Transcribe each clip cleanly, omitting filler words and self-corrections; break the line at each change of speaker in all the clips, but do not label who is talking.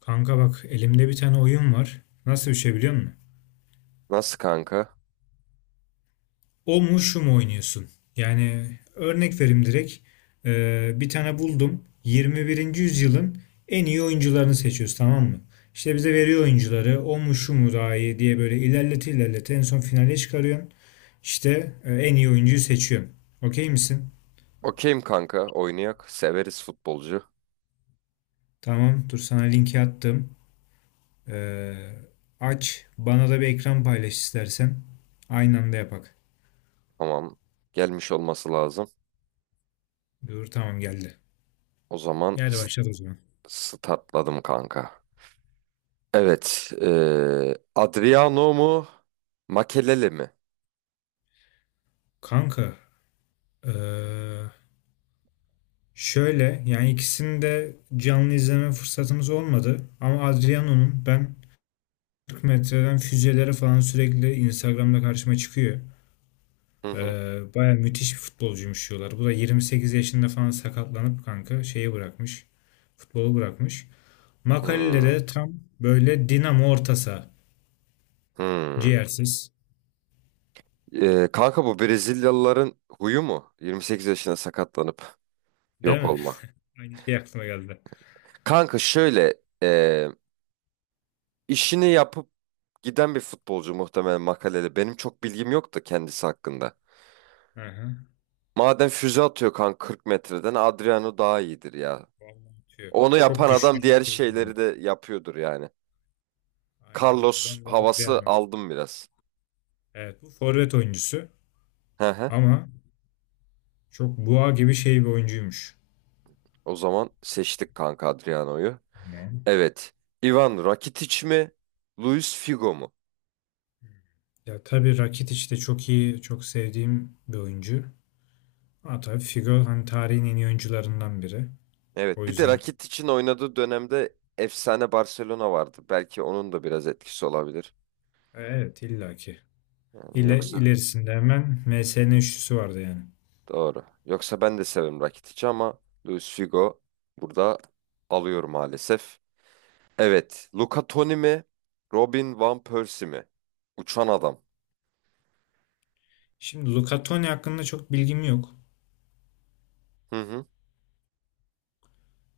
Kanka bak elimde bir tane oyun var. Nasıl bir şey biliyor musun?
Nasıl kanka?
O mu şu mu oynuyorsun? Yani örnek vereyim direkt. Bir tane buldum. 21. yüzyılın en iyi oyuncularını seçiyoruz, tamam mı? İşte bize veriyor oyuncuları. O mu şu mu daha iyi diye böyle ilerlete ilerlete en son finale çıkarıyorsun. İşte en iyi oyuncuyu seçiyorsun. Okey misin?
Okeyim kanka. Oynayak. Severiz futbolcu.
Tamam dur, sana linki attım. Ee, Aç bana da bir ekran paylaş istersen. Aynı anda yapak.
Tamam. Gelmiş olması lazım.
Dur tamam, geldi.
O zaman
Yani başladı o zaman.
statladım kanka. Evet. Adriano mu? Makelele mi?
Kanka, eee, şöyle yani ikisini de canlı izleme fırsatımız olmadı. Ama Adriano'nun ben 40 metreden füzelere falan sürekli Instagram'da karşıma çıkıyor.
Hı hı.
Baya müthiş bir futbolcuymuş diyorlar. Bu da 28 yaşında falan sakatlanıp kanka şeyi bırakmış. Futbolu bırakmış. Makalede
Hmm,
de tam böyle dinamo orta saha.
hmm.
Ciğersiz.
Kanka bu Brezilyalıların huyu mu? 28 yaşında sakatlanıp
Değil
yok
mi?
olmak.
Aynı şey aklıma geldi.
Kanka şöyle işini yapıp giden bir futbolcu muhtemelen Makelele. Benim çok bilgim yok da kendisi hakkında.
Aha.
Madem füze atıyor kan 40 metreden Adriano daha iyidir ya.
Vallahi atıyor.
Onu
Çok
yapan
güçlü
adam diğer
bir şey bu.
şeyleri de yapıyordur yani.
Aynen öyle.
Carlos
Ben de
havası
Adriano.
aldım biraz.
Evet, bu forvet oyuncusu
Hı hı.
ama çok boğa gibi şey bir oyuncuymuş.
O zaman seçtik kanka Adriano'yu.
Tamam.
Evet. Ivan Rakitic mi? Luis Figo mu?
Ya tabii Rakitic de çok iyi, çok sevdiğim bir oyuncu. Ama tabii Figo hani tarihin en iyi oyuncularından biri.
Evet.
O
Bir de
yüzden
Rakitic'in oynadığı dönemde efsane Barcelona vardı. Belki onun da biraz etkisi olabilir.
evet, illaki.
Yani yoksa
İlerisinde hemen MSN üçlüsü vardı yani.
doğru. Yoksa ben de severim Rakitic'i ama Luis Figo burada alıyor maalesef. Evet. Luca Toni mi? Robin Van Persie mi? Uçan adam.
Şimdi Luca Toni hakkında çok bilgim yok.
Hı hı.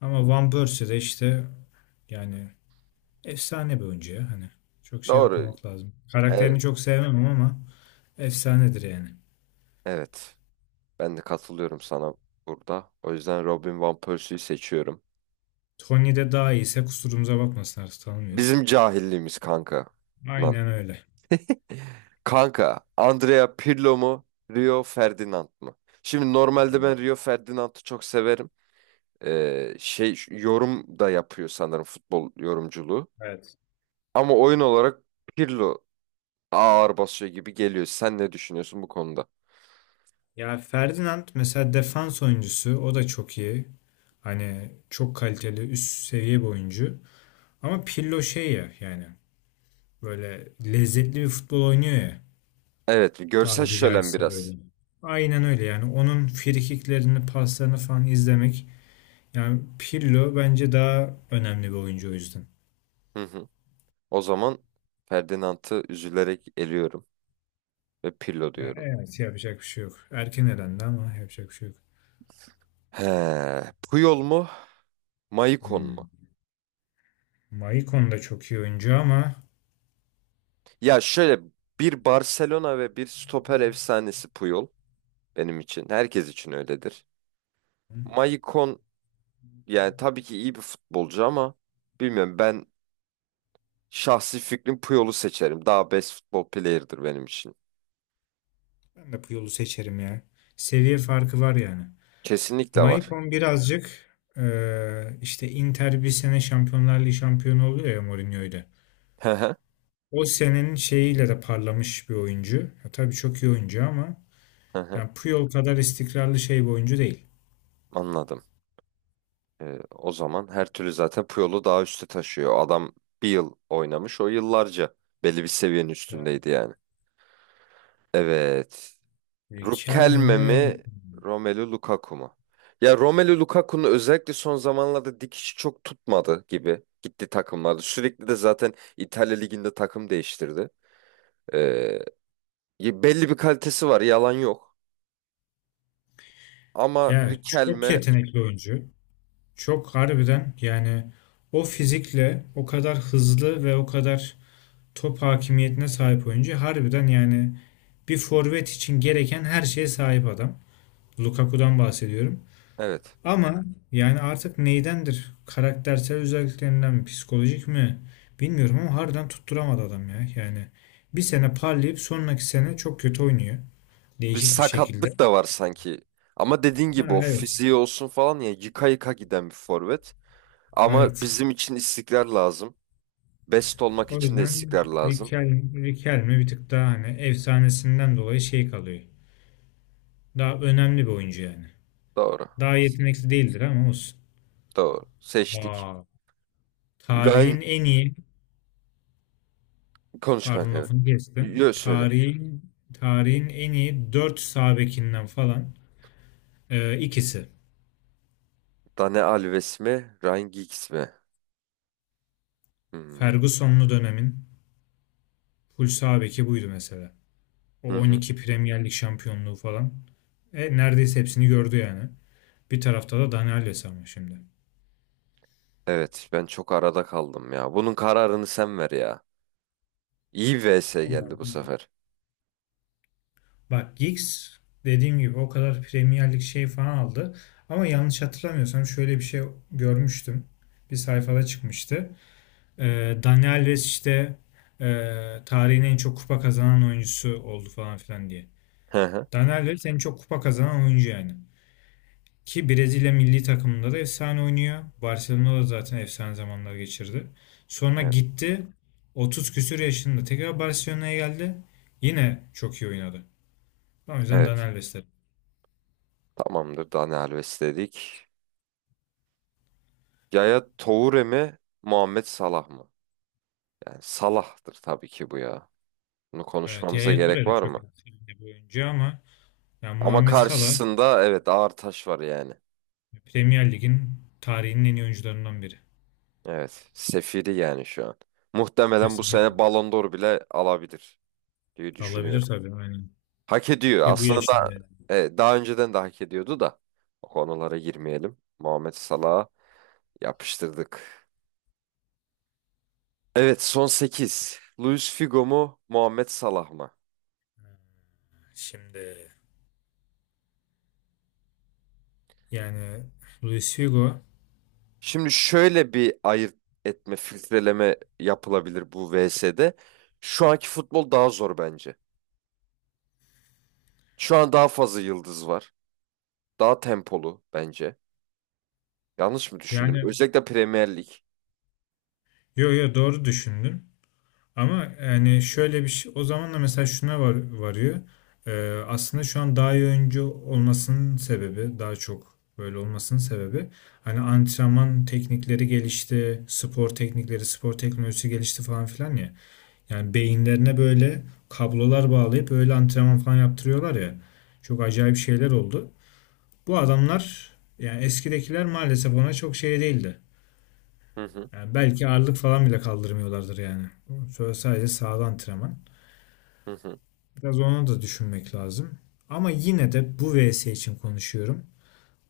Ama Van Persie de işte yani efsane bir oyuncu ya. Hani çok şey
Doğru.
yapmamak lazım.
Evet.
Karakterini çok sevmem ama efsanedir yani.
Evet. Ben de katılıyorum sana burada. O yüzden Robin Van Persie'yi seçiyorum.
Tony'de daha iyiyse kusurumuza bakmasın, artık tanımıyoruz.
Bizim cahilliğimiz kanka. Lan.
Aynen öyle.
Kanka, Andrea Pirlo mu? Rio Ferdinand mı? Şimdi normalde ben Rio Ferdinand'ı çok severim. Şey şu- yorum da yapıyor sanırım futbol yorumculuğu.
Evet.
Ama oyun olarak Pirlo ağır basıyor gibi geliyor. Sen ne düşünüyorsun bu konuda?
Ya Ferdinand mesela defans oyuncusu, o da çok iyi. Hani çok kaliteli üst seviye bir oyuncu. Ama Pirlo şey ya yani böyle lezzetli bir futbol oynuyor ya,
Evet, görsel
tabiri
şölen
caizse böyle.
biraz.
Aynen öyle, yani onun frikiklerini paslarını falan izlemek, yani Pirlo bence daha önemli bir oyuncu o yüzden.
Hı hı. O zaman Ferdinand'ı üzülerek eliyorum ve Pirlo diyorum.
Evet, yapacak bir şey yok. Erken elendi ama yapacak bir şey yok.
He, Puyol mu, Maicon mu?
Hmm. Maicon da çok iyi oyuncu ama
Ya şöyle bir Barcelona ve bir stoper efsanesi Puyol benim için. Herkes için öyledir. Maicon yani tabii ki iyi bir futbolcu ama bilmiyorum ben şahsi fikrim Puyol'u seçerim. Daha best futbol player'dır benim için.
ben de Puyol'u seçerim ya. Seviye farkı var yani.
Kesinlikle var.
Maicon birazcık işte Inter bir sene Şampiyonlar Ligi şampiyonu oluyor ya Mourinho'yla.
Hı hı,
O senenin şeyiyle de parlamış bir oyuncu. Ya, tabii çok iyi oyuncu ama
hı hı.
yani Puyol kadar istikrarlı şey bir oyuncu değil.
Anladım. E, o zaman her türlü zaten Puyol'u daha üste taşıyor. Adam bir yıl oynamış. O yıllarca belli bir seviyenin üstündeydi yani. Evet.
Yani Kelme
Riquelme
mi?
mi? Romelu Lukaku mu? Ya Romelu Lukaku'nun özellikle son zamanlarda dikişi çok tutmadı gibi. Gitti takımlarda. Sürekli de zaten İtalya Ligi'nde takım değiştirdi. Ee, ya belli bir kalitesi var. Yalan yok. Ama
Ya çok
Riquelme
yetenekli oyuncu. Çok harbiden yani o fizikle o kadar hızlı ve o kadar top hakimiyetine sahip oyuncu. Harbiden yani bir forvet için gereken her şeye sahip adam. Lukaku'dan bahsediyorum.
evet.
Ama yani artık neydendir? Karaktersel özelliklerinden mi, psikolojik mi? Bilmiyorum ama harbiden tutturamadı adam ya. Yani bir sene parlayıp sonraki sene çok kötü oynuyor.
Bir
Değişik bir şekilde.
sakatlık da var sanki. Ama dediğin gibi
Ha,
o
evet.
fiziği olsun falan ya yıka yıka giden bir forvet. Ama
Evet.
bizim için istikrar lazım. Best olmak
O
için de
yüzden
istikrar lazım.
Riquelme bir tık daha hani efsanesinden dolayı şey kalıyor. Daha önemli bir oyuncu yani.
Doğru.
Daha yetenekli değildir ama olsun.
Doğru. Seçtik.
Aa,
Ryan
tarihin en iyi,
konuş
pardon
kanka evet.
lafını kestim.
Yo söyle.
Tarihin en iyi 4 sağ bekinden falan ikisi.
Dani Alves mi? Ryan Giggs mi? Hmm.
Ferguson'lu dönemin full sağ beki buydu mesela. O
Hı hı.
12 Premier Lig şampiyonluğu falan. Neredeyse hepsini gördü yani. Bir tarafta da Dani Alves ama şimdi.
Evet ben çok arada kaldım ya. Bunun kararını sen ver ya. İyi bir vs geldi
Vallahi
bu
bilmiyorum.
sefer.
Bak Giggs dediğim gibi o kadar Premier Lig şey falan aldı. Ama yanlış hatırlamıyorsam şöyle bir şey görmüştüm. Bir sayfada çıkmıştı. Dani Alves işte e, tarihin en çok kupa kazanan oyuncusu oldu falan filan diye.
Hı hı.
Dani Alves en çok kupa kazanan oyuncu yani. Ki Brezilya milli takımında da efsane oynuyor. Barcelona'da zaten efsane zamanlar geçirdi. Sonra
Evet.
gitti 30 küsür yaşında tekrar Barcelona'ya geldi. Yine çok iyi oynadı. O yüzden Dani
Evet.
Alves derim.
Tamamdır Dani Alves dedik. Yaya Toure mi, Muhammed Salah mı? Yani Salah'tır tabii ki bu ya. Bunu
Evet,
konuşmamıza
Yaya
gerek
Toure de
var
çok
mı?
iyi bir oyuncu ama yani
Ama
Muhammed Salah
karşısında evet ağır taş var yani.
Premier Lig'in tarihinin en iyi oyuncularından biri.
Evet, sefiri yani şu an. Muhtemelen bu
Kesinlikle.
sene Ballon d'Or bile alabilir diye
Olabilir
düşünüyorum.
tabii, aynen.
Hak ediyor.
Ki bu ya
Aslında da,
şimdi.
daha önceden de hak ediyordu da. O konulara girmeyelim. Muhammed Salah'a yapıştırdık. Evet, son 8. Luis Figo mu, Muhammed Salah mı?
Şimdi yani Luis Figo,
Şimdi şöyle bir ayırt etme, filtreleme yapılabilir bu VS'de. Şu anki futbol daha zor bence. Şu an daha fazla yıldız var. Daha tempolu bence. Yanlış mı düşündün?
yani
Özellikle Premier Lig.
yo yo doğru düşündün. Ama yani şöyle bir şey, o zaman da mesela şuna varıyor. Aslında şu an daha iyi oyuncu olmasının sebebi, daha çok böyle olmasının sebebi hani antrenman teknikleri gelişti, spor teknikleri, spor teknolojisi gelişti falan filan ya. Yani beyinlerine böyle kablolar bağlayıp öyle antrenman falan yaptırıyorlar ya. Çok acayip şeyler oldu. Bu adamlar yani eskidekiler maalesef ona çok şey değildi.
Hı hı,
Yani belki ağırlık falan bile kaldırmıyorlardır yani. Sonra sadece sağda antrenman.
hı hı.
Biraz onu da düşünmek lazım. Ama yine de bu vs için konuşuyorum.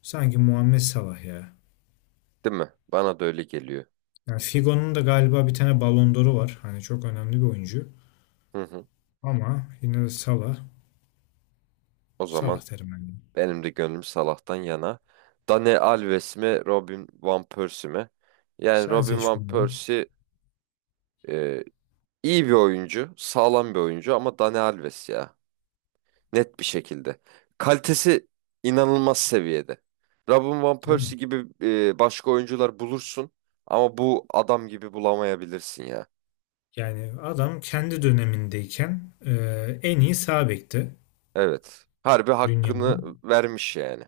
Sanki Muhammed Salah ya.
Değil mi? Bana da öyle geliyor.
Yani Figo'nun da galiba bir tane Ballon d'Or'u var. Hani çok önemli bir oyuncu.
Hı hı.
Ama yine de Salah.
O
Salah
zaman
derim ben, yine.
benim de gönlüm Salah'tan yana. Dani Alves mi, Robin Van Persie mi? Yani
Sen
Robin
seç
Van
bunu.
Persie e, iyi bir oyuncu, sağlam bir oyuncu ama Dani Alves ya. Net bir şekilde. Kalitesi inanılmaz seviyede. Robin Van
Değil mi?
Persie gibi başka oyuncular bulursun ama bu adam gibi bulamayabilirsin ya.
Yani adam kendi dönemindeyken e, en iyi sağ bekti
Evet. Harbi hakkını
dünyanın.
vermiş yani.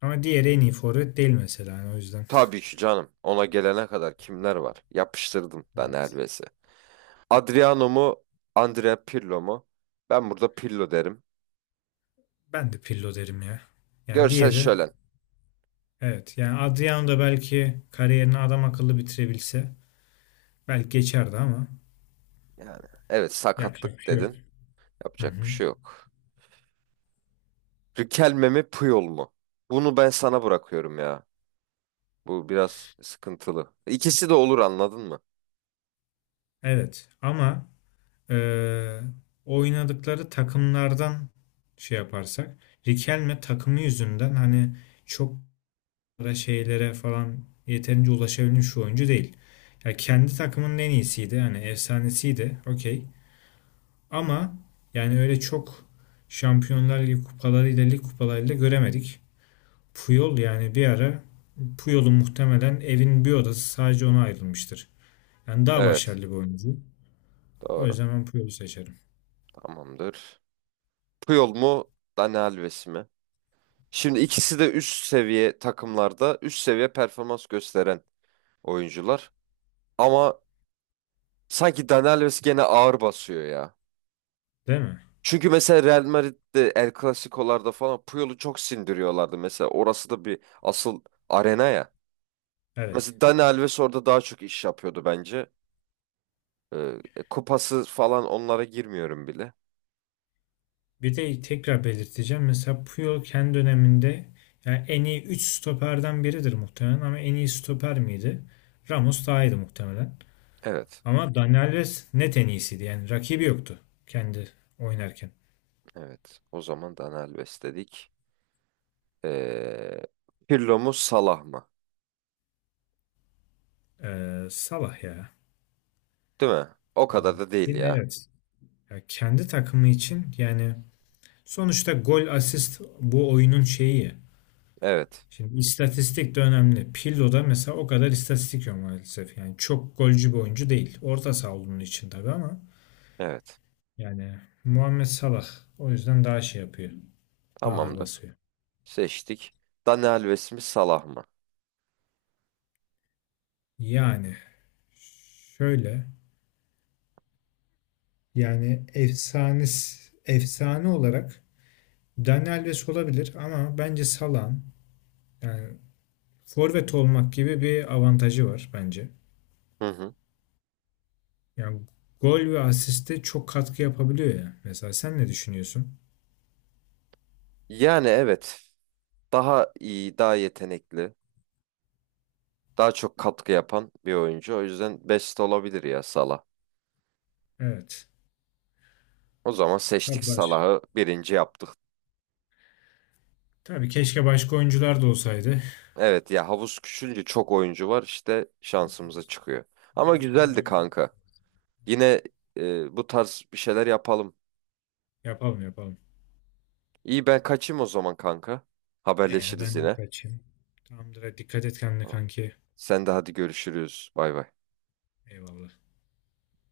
Ama diğeri en iyi forvet değil mesela yani o yüzden.
Tabii ki canım. Ona gelene kadar kimler var? Yapıştırdım ben
Evet.
Elves'i. Adriano mu? Andrea Pirlo mu? Ben burada Pirlo derim.
Ben de Pirlo derim ya. Yani
Görsel
diğeri,
şölen.
evet yani Adriano da belki kariyerini adam akıllı bitirebilse belki geçerdi ama
Yani evet
yapacak bir
sakatlık
şey yok.
dedin.
Hı
Yapacak bir
hı.
şey yok. Riquelme mi Puyol mu? Bunu ben sana bırakıyorum ya. Bu biraz sıkıntılı. İkisi de olur anladın mı?
Evet ama eee, oynadıkları takımlardan şey yaparsak Riquelme takımı yüzünden hani çok da şeylere falan yeterince ulaşabilmiş şu oyuncu değil. Ya kendi takımının en iyisiydi. Hani efsanesiydi. Okey. Ama yani öyle çok Şampiyonlar Ligi kupalarıyla, lig kupalarıyla göremedik. Puyol yani bir ara, Puyol'un muhtemelen evin bir odası sadece ona ayrılmıştır. Yani daha
Evet.
başarılı bir oyuncu. O
Doğru.
yüzden ben Puyol'u seçerim.
Tamamdır. Puyol mu? Dani Alves mi? Şimdi ikisi de üst seviye takımlarda üst seviye performans gösteren oyuncular. Ama sanki Dani Alves gene ağır basıyor ya.
Değil mi?
Çünkü mesela Real Madrid'de El Clasico'larda falan Puyol'u çok sindiriyorlardı. Mesela orası da bir asıl arena ya.
Evet.
Mesela Dani Alves orada daha çok iş yapıyordu bence. Ee, kupası falan onlara girmiyorum bile.
Bir de tekrar belirteceğim. Mesela Puyol kendi döneminde yani en iyi 3 stoperden biridir muhtemelen ama en iyi stoper miydi? Ramos daha iyiydi muhtemelen.
Evet.
Ama Dani Alves net en iyisiydi. Yani rakibi yoktu kendi oynarken.
Evet. O zaman Daniel besledik. Ee, Pirlo mu Salah mı?
Salah ya.
Değil mi? O kadar da değil
Yine
ya.
evet. Ya kendi takımı için yani sonuçta gol asist bu oyunun şeyi ya.
Evet.
Şimdi istatistik de önemli. Pirlo'da mesela o kadar istatistik yok maalesef. Yani çok golcü bir oyuncu değil. Orta saha olduğunun için tabii ama
Evet.
yani Muhammed Salah o yüzden daha şey yapıyor. Daha ağır
Tamamdır.
basıyor.
Seçtik. Dani Alves mi Salah mı?
Yani şöyle, yani efsane olarak Daniel Alves olabilir ama bence Salah'ın yani forvet olmak gibi bir avantajı var bence.
Hı hı.
Yani gol ve asiste çok katkı yapabiliyor ya. Mesela sen ne düşünüyorsun?
Yani evet. Daha iyi, daha yetenekli, daha çok katkı yapan bir oyuncu. O yüzden best olabilir ya Salah.
Evet.
O zaman seçtik
Tabii baş.
Salah'ı birinci yaptık.
Tabii keşke başka oyuncular da olsaydı.
Evet ya havuz küçülünce çok oyuncu var işte
Evet.
şansımıza çıkıyor.
Bir
Ama
dahakine daha
güzeldi
büyük
kanka.
yaparız. Evet.
Yine bu tarz bir şeyler yapalım.
Yapalım yapalım.
İyi ben kaçayım o zaman kanka.
Eğer
Haberleşiriz
ben de
yine.
kaçayım. Tamamdır. Hadi dikkat et kendine kanki.
Sen de hadi görüşürüz. Bay bay.
Eyvallah.